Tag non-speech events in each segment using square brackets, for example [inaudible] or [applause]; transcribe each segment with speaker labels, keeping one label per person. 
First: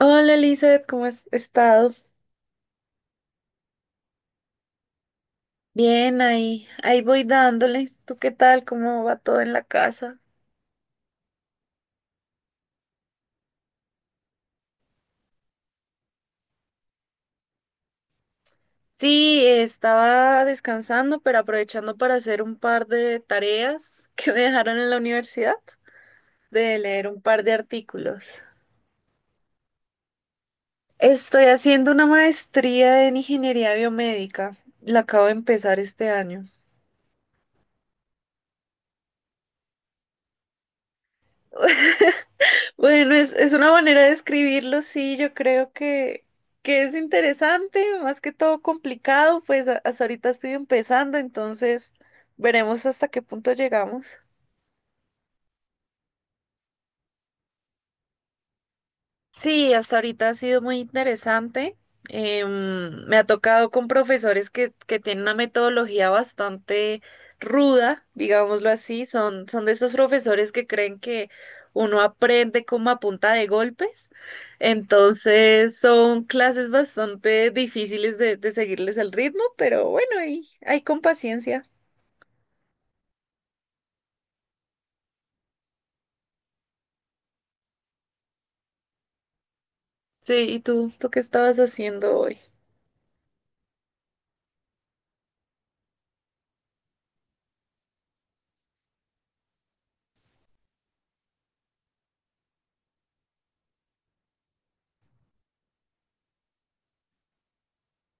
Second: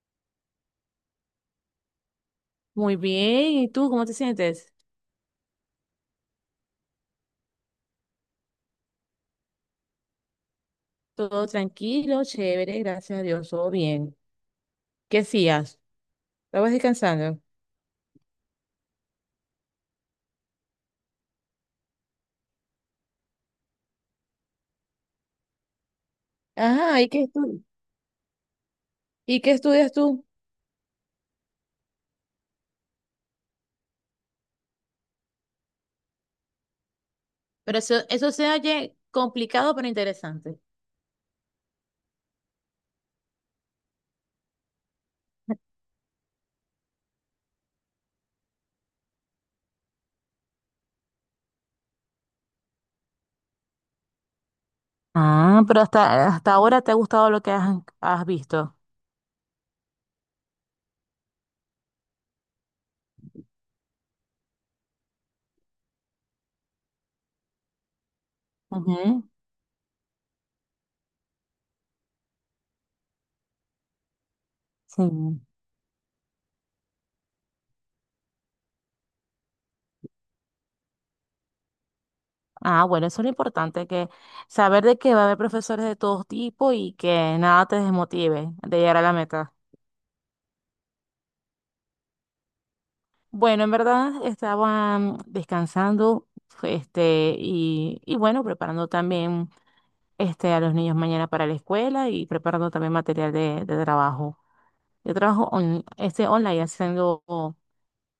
Speaker 1: Hola Elizabeth, ¿cómo has estado?
Speaker 2: Muy bien, ¿y tú cómo te sientes?
Speaker 1: Bien, ahí voy dándole. ¿Tú qué tal? ¿Cómo va todo en la casa?
Speaker 2: Todo tranquilo, chévere, gracias a Dios, todo bien. ¿Qué hacías? ¿Estabas descansando?
Speaker 1: Sí, estaba descansando, pero aprovechando para hacer un par de tareas que me dejaron en la universidad, de
Speaker 2: Ajá,
Speaker 1: leer un par de artículos.
Speaker 2: ¿Y qué estudias tú?
Speaker 1: Estoy haciendo una maestría en ingeniería biomédica. La acabo de empezar este año.
Speaker 2: Pero eso se oye complicado pero interesante.
Speaker 1: [laughs] Bueno, es una manera de escribirlo, sí, yo creo que es interesante, más que todo complicado, pues hasta ahorita estoy empezando, entonces veremos hasta qué punto llegamos.
Speaker 2: Ah, pero hasta ahora te ha gustado lo que has visto.
Speaker 1: Sí, hasta ahorita ha sido muy interesante. Me ha tocado con profesores que tienen una metodología bastante ruda, digámoslo así.
Speaker 2: Ujú.
Speaker 1: Son de estos profesores que creen que uno aprende como a punta de golpes.
Speaker 2: Sí.
Speaker 1: Entonces son clases bastante difíciles de seguirles el ritmo, pero bueno, ahí con paciencia.
Speaker 2: Ah, bueno, eso es lo importante, que saber de que va a haber profesores de todo tipo y que nada te desmotive de llegar a la meta.
Speaker 1: Sí, ¿y tú qué estabas haciendo hoy?
Speaker 2: Bueno, en verdad estaban descansando, y bueno, preparando también a los niños mañana para la escuela y preparando también material de trabajo. Yo trabajo online haciendo,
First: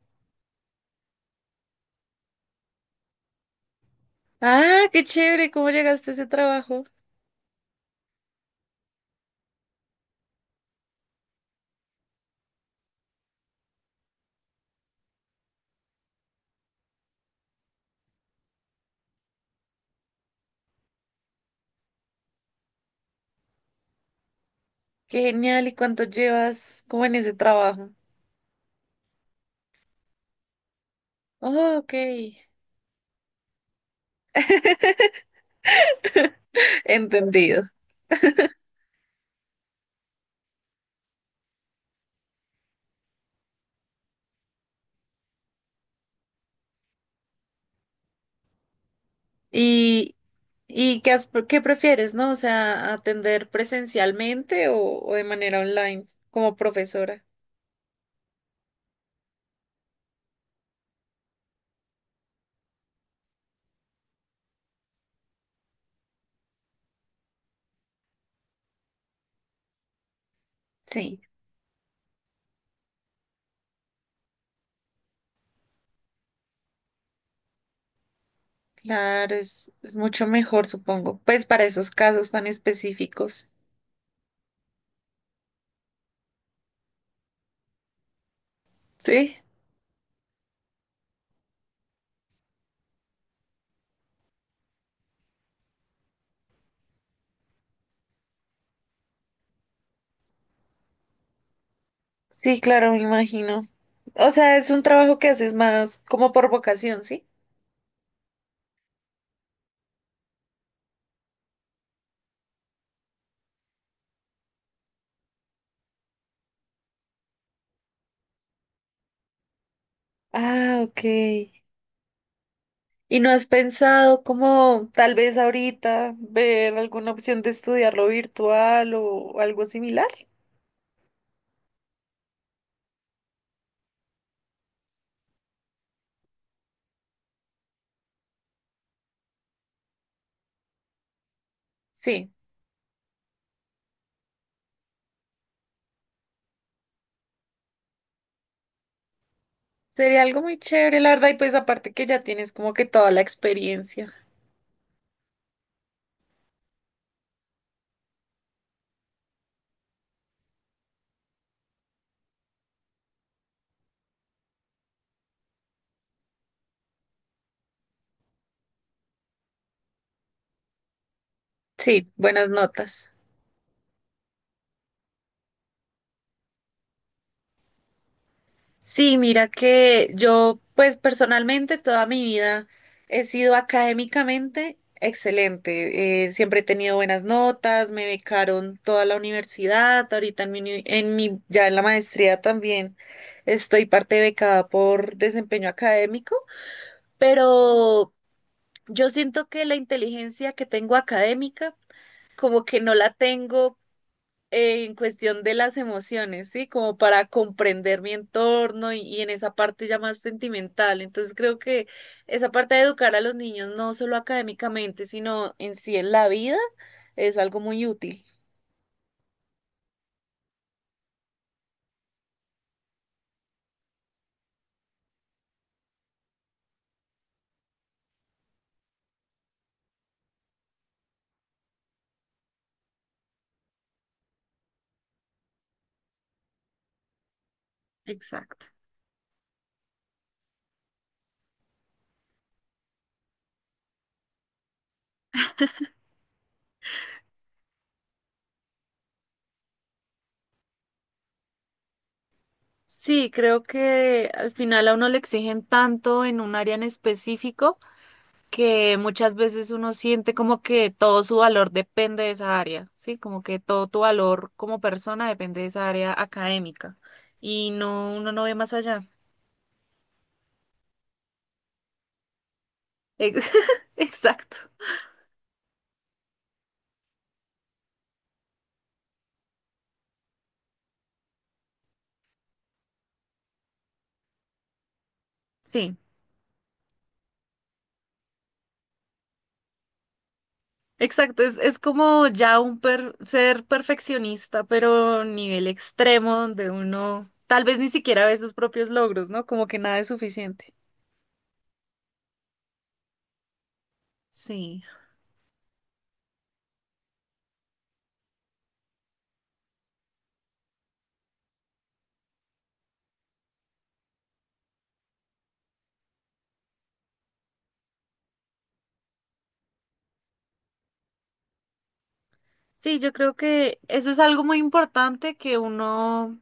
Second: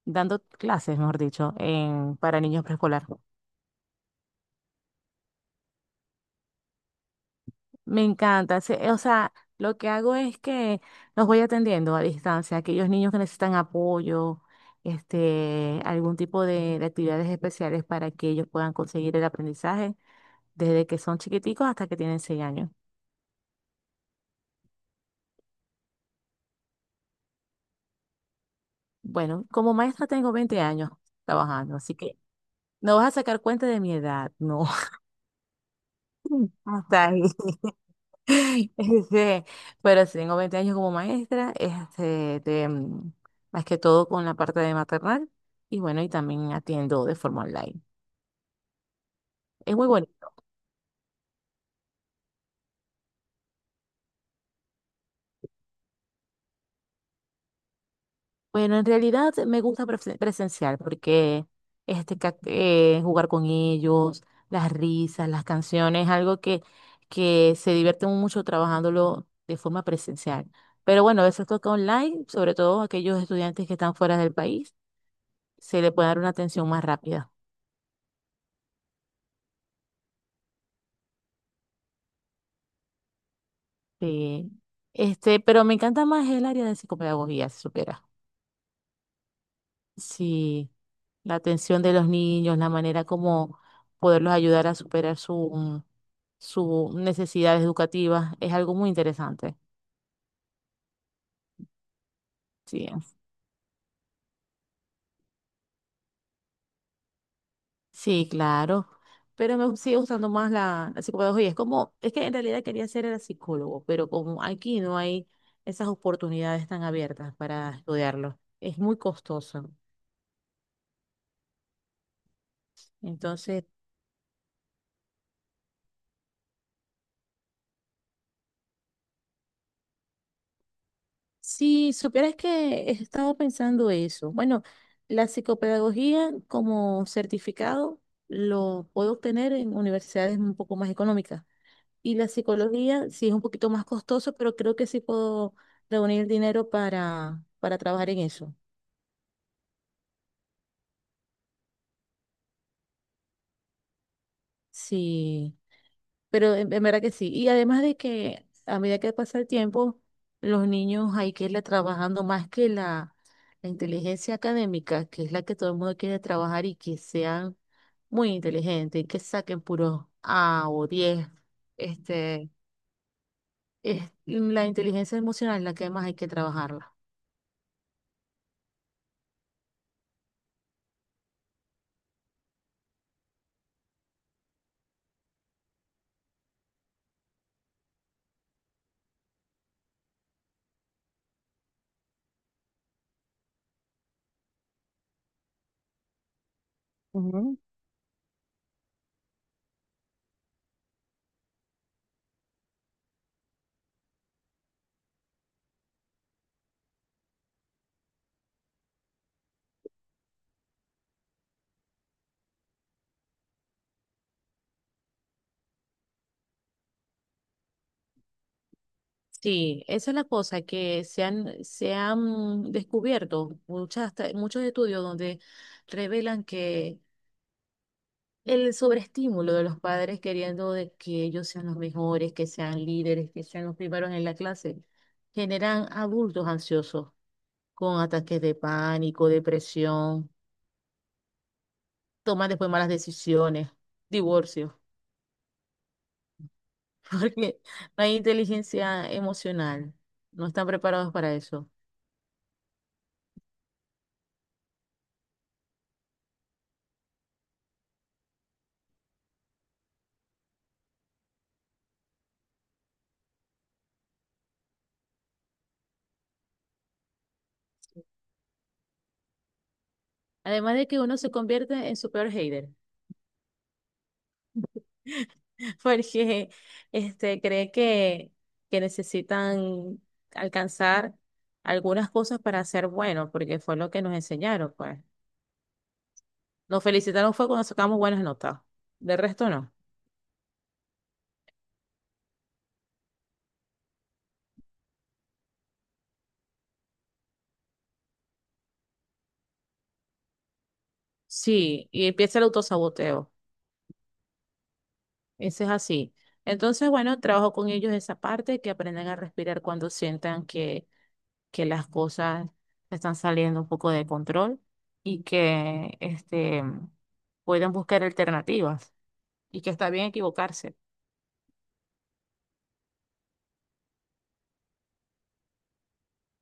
Speaker 2: dando clases, mejor dicho, en, para niños preescolar.
Speaker 1: Ah, qué chévere, ¿cómo llegaste a ese trabajo?
Speaker 2: Me encanta, o sea, lo que hago es que los voy atendiendo a distancia, aquellos niños que necesitan apoyo, algún tipo de actividades especiales para que ellos puedan conseguir el aprendizaje. Desde que son chiquiticos hasta que tienen 6 años.
Speaker 1: Qué genial. ¿Y cuánto llevas como en ese trabajo?
Speaker 2: Bueno, como maestra tengo 20 años trabajando,
Speaker 1: Oh, ok.
Speaker 2: así que no vas a sacar cuenta de mi edad, no, [laughs] hasta ahí.
Speaker 1: Entendido.
Speaker 2: [laughs] Este, pero si tengo 20 años como maestra, más que todo con la parte de maternal y bueno, y también atiendo de forma online. Es muy bueno.
Speaker 1: ¿Y, y qué prefieres, ¿no? O sea, atender presencialmente o de manera online como profesora.
Speaker 2: Bueno, en realidad me gusta presencial porque jugar con ellos, las risas, las canciones, algo que se divierten mucho trabajándolo de forma presencial. Pero
Speaker 1: Sí,
Speaker 2: bueno, eso toca online, sobre todo aquellos estudiantes que están fuera del país, se le puede dar una atención más rápida.
Speaker 1: claro, es mucho mejor, supongo. Pues para esos casos tan específicos.
Speaker 2: Sí. Pero me encanta más el área de psicopedagogía, si supieras.
Speaker 1: Sí,
Speaker 2: Sí, la atención de los niños, la manera como poderlos ayudar a superar sus necesidades educativas, es algo muy interesante.
Speaker 1: sí,
Speaker 2: Sí,
Speaker 1: claro, me imagino. O sea, es un trabajo que haces más como por vocación, ¿sí?
Speaker 2: sí, claro. Pero me sigue gustando más la psicopedagogía. Es como, es que en realidad quería ser el psicólogo, pero como aquí no hay esas oportunidades tan abiertas para estudiarlo, es muy costoso.
Speaker 1: Ah, ok. ¿Y no has
Speaker 2: Entonces,
Speaker 1: pensado como tal vez ahorita ver alguna opción de estudiarlo virtual o algo similar?
Speaker 2: si supieras que he estado pensando eso. Bueno, la psicopedagogía como certificado lo puedo obtener en universidades un poco más económicas. Y la
Speaker 1: Sí,
Speaker 2: psicología sí es un poquito más costoso, pero creo que sí puedo reunir dinero para trabajar en eso.
Speaker 1: sería algo muy chévere, la verdad, y pues aparte que ya tienes como que toda la experiencia.
Speaker 2: Sí. Pero en verdad que sí. Y además de que a medida que pasa el tiempo, los niños hay que irle trabajando más que la inteligencia académica, que es la que todo el mundo quiere trabajar y que sean muy inteligentes, y que saquen puros A o 10.
Speaker 1: Sí,
Speaker 2: Este,
Speaker 1: buenas notas.
Speaker 2: es la inteligencia emocional la que más hay que trabajarla.
Speaker 1: Sí, mira que yo, pues personalmente, toda mi vida he sido académicamente excelente. Siempre he tenido buenas notas, me becaron toda la universidad, ahorita en mi, uni- en mi, ya en la maestría también estoy parte becada por desempeño académico,
Speaker 2: Ujú.
Speaker 1: pero yo siento que la inteligencia que tengo académica, como que no la tengo en cuestión de las emociones, ¿sí? Como para comprender mi entorno y en esa parte ya más sentimental. Entonces creo que esa parte de educar a los niños, no solo académicamente, sino en sí en la vida, es algo muy útil.
Speaker 2: Sí, esa es la cosa, que se han descubierto muchos estudios donde revelan que el sobreestímulo de los padres queriendo de que ellos sean los mejores, que sean líderes, que sean los primeros en la clase, generan adultos ansiosos con ataques de
Speaker 1: Exacto.
Speaker 2: pánico, depresión, toman después malas decisiones, divorcios, [laughs] porque no hay inteligencia emocional, no están preparados para eso.
Speaker 1: Sí, creo que al final a uno le exigen tanto en un área en específico, que muchas veces uno siente como que todo su valor depende de esa área, ¿sí? Como que todo tu valor como persona depende de esa área académica y no, uno no ve más allá.
Speaker 2: Además de que uno se convierte en su peor hater.
Speaker 1: Ex- [laughs] Exacto,
Speaker 2: [laughs] Porque cree que necesitan alcanzar algunas cosas para ser buenos, porque fue lo que nos enseñaron, pues.
Speaker 1: sí,
Speaker 2: Nos felicitaron fue cuando sacamos buenas notas, de resto no.
Speaker 1: exacto, es como ya ser perfeccionista, pero nivel extremo donde uno tal vez ni siquiera ve sus propios logros, ¿no? Como que nada es suficiente.
Speaker 2: Sí, y empieza el autosaboteo,
Speaker 1: Sí.
Speaker 2: ese es así. Entonces, bueno, trabajo con ellos esa parte, que aprendan a respirar cuando sientan que las cosas están saliendo un poco de control y puedan buscar alternativas y que está bien equivocarse.
Speaker 1: Sí, yo creo que eso es algo muy importante que uno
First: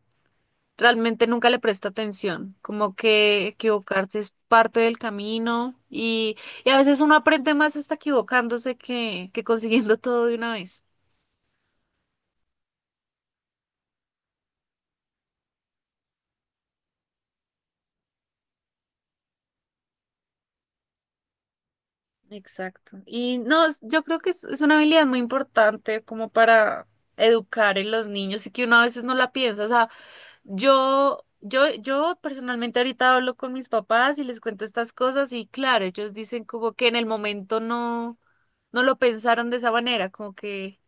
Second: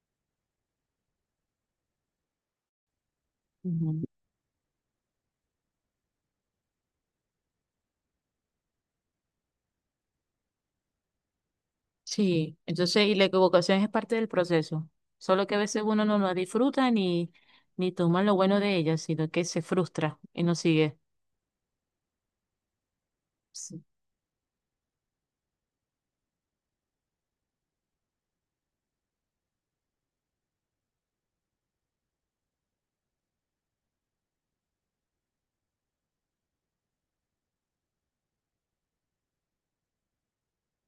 Speaker 1: realmente nunca le presta atención, como que
Speaker 2: Ujú.
Speaker 1: equivocarse es parte del camino y a veces uno aprende más hasta equivocándose que consiguiendo [laughs] todo de una vez.
Speaker 2: Sí, entonces, y la equivocación es parte del proceso, solo que a veces uno no la disfruta ni toma lo bueno de ella, sino que se frustra y no sigue.
Speaker 1: Exacto. Y no,
Speaker 2: Sí.
Speaker 1: yo creo que es una habilidad muy importante como para educar en los niños y que uno a veces no la piensa. O sea, yo personalmente ahorita hablo con mis papás y les cuento estas cosas y claro, ellos dicen como que en el momento no, no lo pensaron de esa manera, como que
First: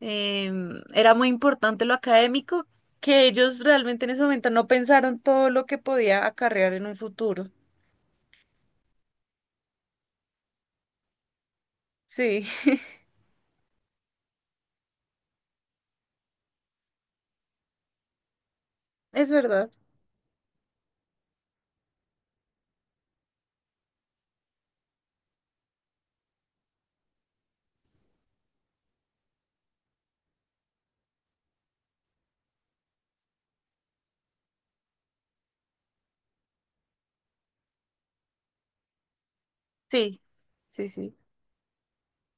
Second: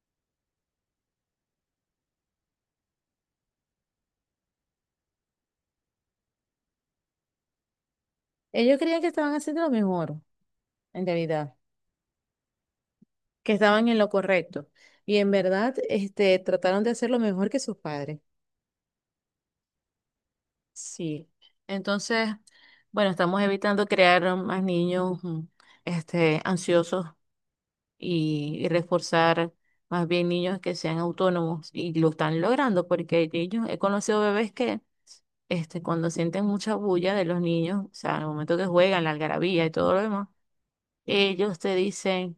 Speaker 1: era muy importante lo académico, que ellos realmente en ese momento no pensaron todo lo que podía acarrear en un futuro.
Speaker 2: Ellos creían que estaban haciendo lo mejor, en realidad,
Speaker 1: Sí,
Speaker 2: que estaban en lo correcto, y en verdad, trataron de hacer lo mejor que sus padres.
Speaker 1: [laughs] es verdad.
Speaker 2: Sí, entonces, bueno, estamos evitando crear más niños, ansiosos y reforzar más bien niños que sean autónomos y lo están logrando porque ellos, he conocido bebés que cuando sienten mucha bulla de los niños, o sea, en el momento que juegan, la algarabía y todo lo
Speaker 1: Sí,
Speaker 2: demás,
Speaker 1: sí, sí.
Speaker 2: ellos te dicen,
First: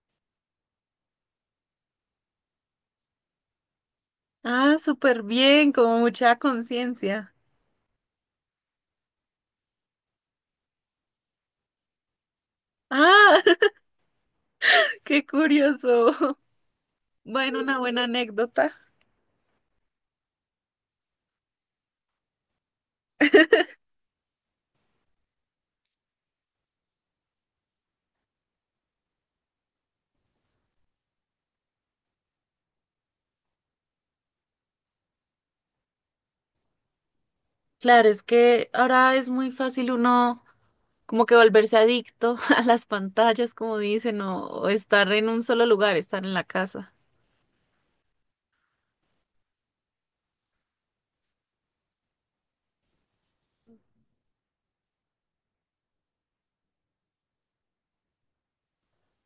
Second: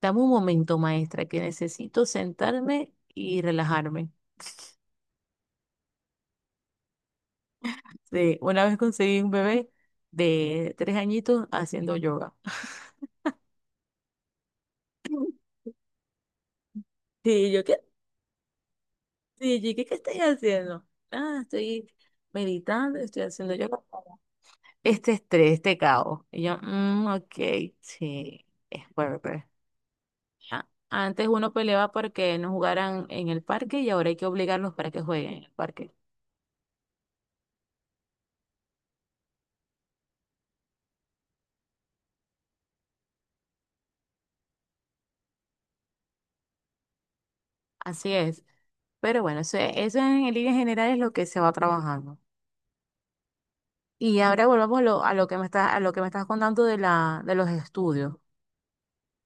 Speaker 2: dame un momento, maestra, que necesito sentarme y relajarme.
Speaker 1: Ah, súper bien, como mucha conciencia.
Speaker 2: Sí, una vez conseguí un bebé de 3 añitos haciendo yoga. [laughs]
Speaker 1: Ah, [laughs] qué curioso.
Speaker 2: Sí,
Speaker 1: Bueno,
Speaker 2: yo, ¿qué?
Speaker 1: una buena anécdota.
Speaker 2: Sí, yo, ¿qué estás haciendo? Ah, estoy meditando, estoy haciendo yoga. Este estrés, este caos. Y yo, ok, sí, es Werber. Ah, antes uno peleaba porque no jugaran en el parque y ahora hay que obligarlos para que jueguen en el parque.
Speaker 1: Claro, es que ahora es muy fácil uno como que volverse adicto [laughs] a las pantallas, como dicen, o estar en un solo lugar, estar en la casa.
Speaker 2: Así es. Pero bueno, eso en líneas generales es lo que se va trabajando. Y ahora volvamos a lo que me estás contando de los estudios.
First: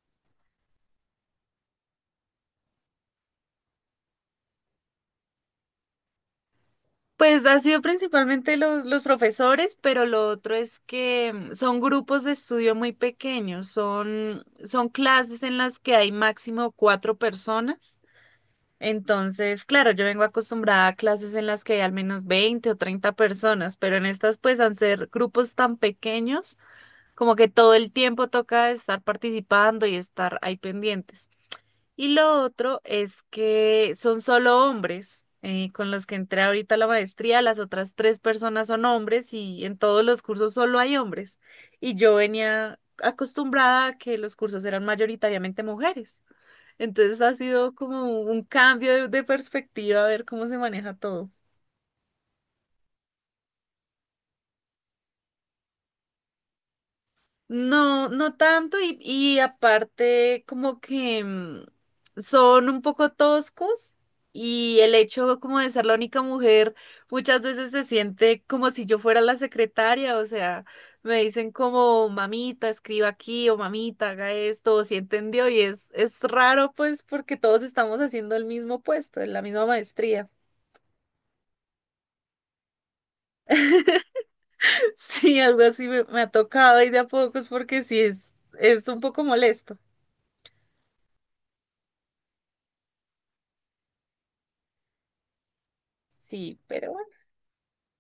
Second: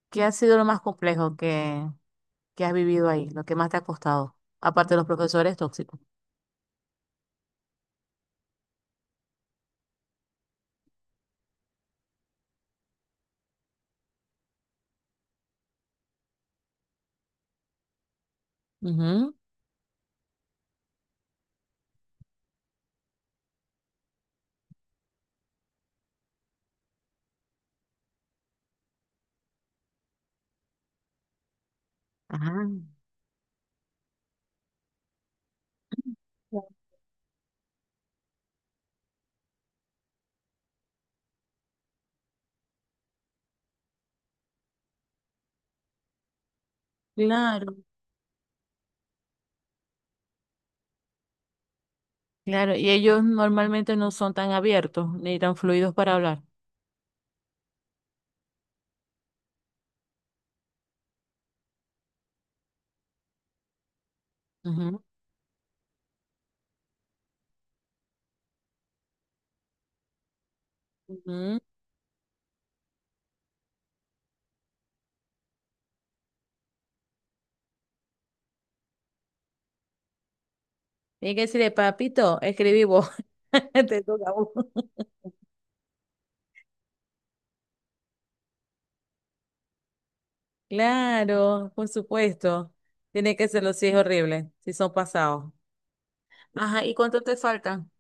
Speaker 2: ¿Qué ha sido lo más complejo que has vivido ahí? Lo que más te ha costado, aparte de los profesores tóxicos.
Speaker 1: Pues ha sido principalmente los profesores, pero lo otro es que son grupos de estudio muy pequeños, son clases en las que hay máximo cuatro personas.
Speaker 2: Ujú.
Speaker 1: Entonces, claro, yo vengo acostumbrada a clases en las que hay al menos 20 o 30 personas, pero en estas pues al ser grupos tan pequeños, como que todo el tiempo toca estar participando y estar ahí pendientes. Y lo
Speaker 2: Ajá.
Speaker 1: otro es que son solo hombres, con los que entré ahorita a la maestría. Las otras tres personas son hombres y en todos los cursos solo hay hombres. Y yo venía acostumbrada a que los cursos eran mayoritariamente mujeres. Entonces ha sido
Speaker 2: Claro.
Speaker 1: como un cambio de perspectiva a ver cómo se maneja todo.
Speaker 2: Claro, y ellos normalmente no son tan abiertos ni tan fluidos para hablar.
Speaker 1: No, no tanto y aparte como que son un poco toscos y el
Speaker 2: Ujú,
Speaker 1: hecho como de ser la única mujer muchas veces se siente como si yo fuera la secretaria. O sea, me dicen
Speaker 2: ujú.
Speaker 1: como mamita, escriba aquí, o mamita, haga esto, o si entendió, y es raro pues porque todos estamos haciendo el mismo puesto, la misma maestría.
Speaker 2: Tiene que decirle, papito, escribí vos. [laughs] Te toca a vos.
Speaker 1: [laughs] Sí, algo así me ha tocado y de a pocos porque sí es un poco molesto.
Speaker 2: Claro, por supuesto. Tiene que serlo si es horrible, si son pasados.
Speaker 1: Sí,
Speaker 2: Ajá, ¿y
Speaker 1: pero...
Speaker 2: cuánto te faltan?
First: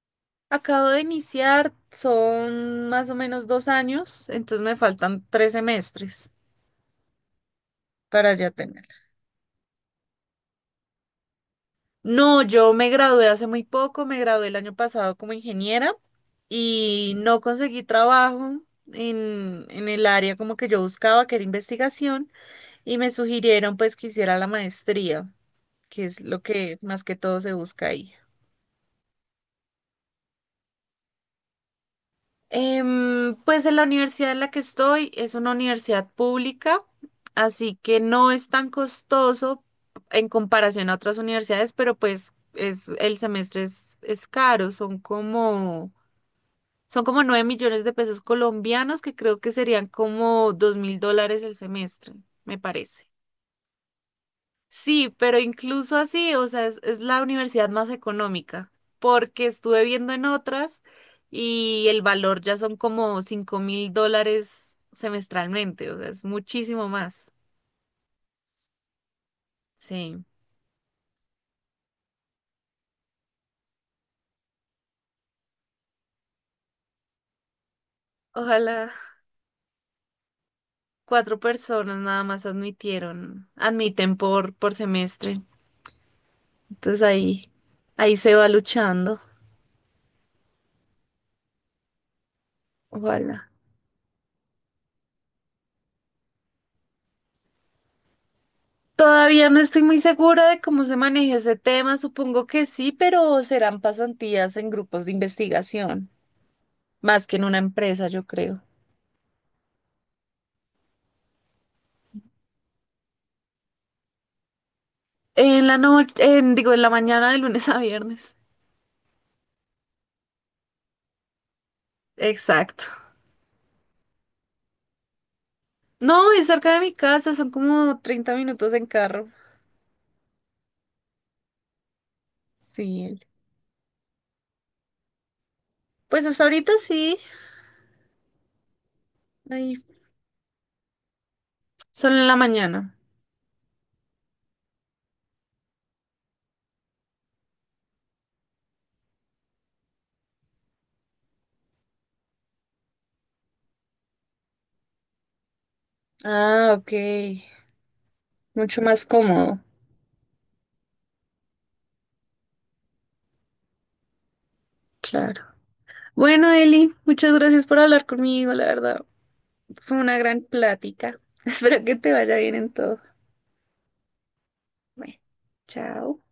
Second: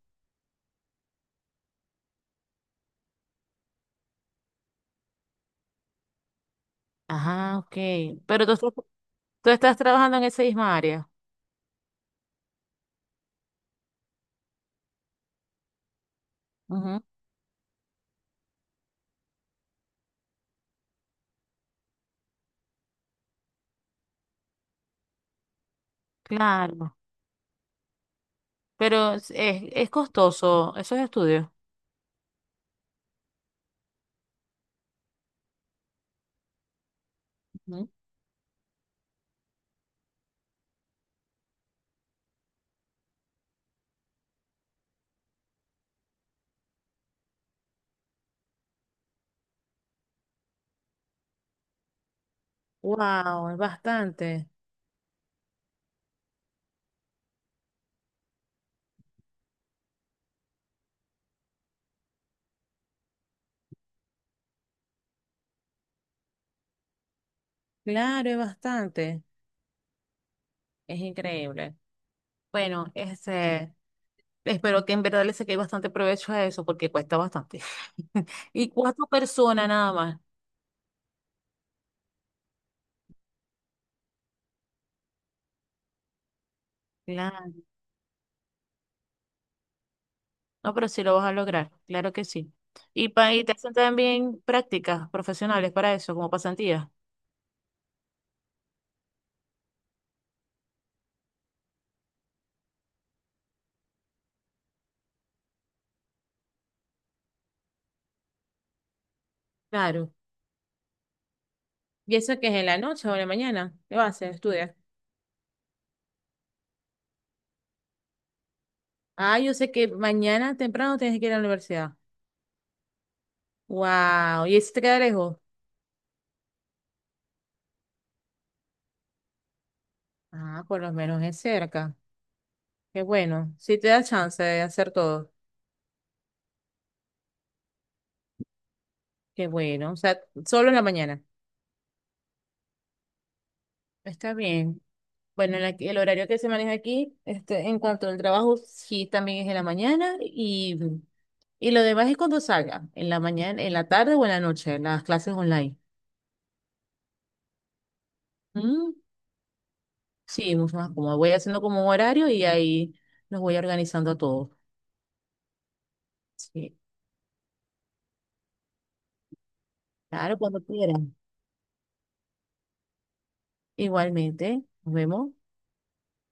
Speaker 1: Acabo de iniciar, son más o menos 2 años, entonces me faltan 3 semestres
Speaker 2: Ajá, ok.
Speaker 1: para
Speaker 2: Pero
Speaker 1: ya tenerla.
Speaker 2: tú estás trabajando en esa misma área.
Speaker 1: No, yo me gradué hace muy poco, me gradué el año pasado como ingeniera
Speaker 2: Ujú.
Speaker 1: y no conseguí trabajo en el área como que yo buscaba, que era investigación, y me sugirieron pues que hiciera la maestría, que es lo que
Speaker 2: Claro.
Speaker 1: más que todo se busca ahí.
Speaker 2: Pero es costoso esos estudios.
Speaker 1: Pues en la universidad en la que estoy es una universidad pública, así
Speaker 2: Ujú.
Speaker 1: que no es tan costoso en comparación a otras universidades, pero pues el semestre es caro, son como 9 millones de pesos colombianos, que creo que serían como 2.000 dólares el semestre, me parece.
Speaker 2: Wow, es bastante.
Speaker 1: Sí, pero incluso así, o sea, es la universidad más económica, porque estuve viendo en otras y el valor ya son como 5.000 dólares semestralmente, o sea, es muchísimo más.
Speaker 2: Claro, es bastante.
Speaker 1: Sí.
Speaker 2: Es increíble. Bueno, espero que en verdad le saqué bastante provecho a eso porque cuesta bastante. [laughs] Y
Speaker 1: Ojalá.
Speaker 2: cuatro personas nada más.
Speaker 1: Cuatro personas nada más admitieron, admiten por semestre. Entonces ahí,
Speaker 2: Claro.
Speaker 1: ahí se va luchando.
Speaker 2: No, pero sí lo vas a lograr, claro que sí. Y
Speaker 1: Ojalá.
Speaker 2: te hacen también prácticas profesionales para eso, como pasantías.
Speaker 1: Todavía no estoy muy segura de cómo se maneja ese tema, supongo que sí, pero serán pasantías en grupos de investigación, más que en una empresa, yo creo.
Speaker 2: Claro. ¿Y eso que es en la noche o en la mañana? ¿Qué vas a hacer? Estudiar.
Speaker 1: En la noche, en, digo, en la mañana de lunes a viernes.
Speaker 2: Ah, yo sé que mañana temprano tienes que ir a la universidad.
Speaker 1: Exacto.
Speaker 2: Wow. ¿Y eso te queda lejos?
Speaker 1: No, es cerca de mi casa, son como 30 minutos en carro.
Speaker 2: Ah, por lo menos es cerca. Qué
Speaker 1: Sí.
Speaker 2: bueno. Sí te da chance de hacer todo.
Speaker 1: Pues hasta ahorita sí,
Speaker 2: Qué
Speaker 1: ahí,
Speaker 2: bueno. O sea, solo en la mañana.
Speaker 1: solo en la mañana.
Speaker 2: Está bien. Bueno, el horario que se maneja aquí, en cuanto al trabajo, sí, también es en la mañana y lo demás es cuando salga, en la mañana, en la tarde o en la noche, en las clases online.
Speaker 1: Ah, ok. Mucho
Speaker 2: Mm,
Speaker 1: más cómodo.
Speaker 2: sí, mucho más cómodo. Voy haciendo como un horario y ahí nos voy organizando a todos.
Speaker 1: Claro. Bueno,
Speaker 2: Sí,
Speaker 1: Eli, muchas gracias por hablar conmigo, la verdad. Fue una
Speaker 2: claro,
Speaker 1: gran
Speaker 2: cuando quieran.
Speaker 1: plática. [laughs] Espero que te vaya bien en todo.
Speaker 2: Igualmente, nos
Speaker 1: Bueno,
Speaker 2: vemos.
Speaker 1: chao.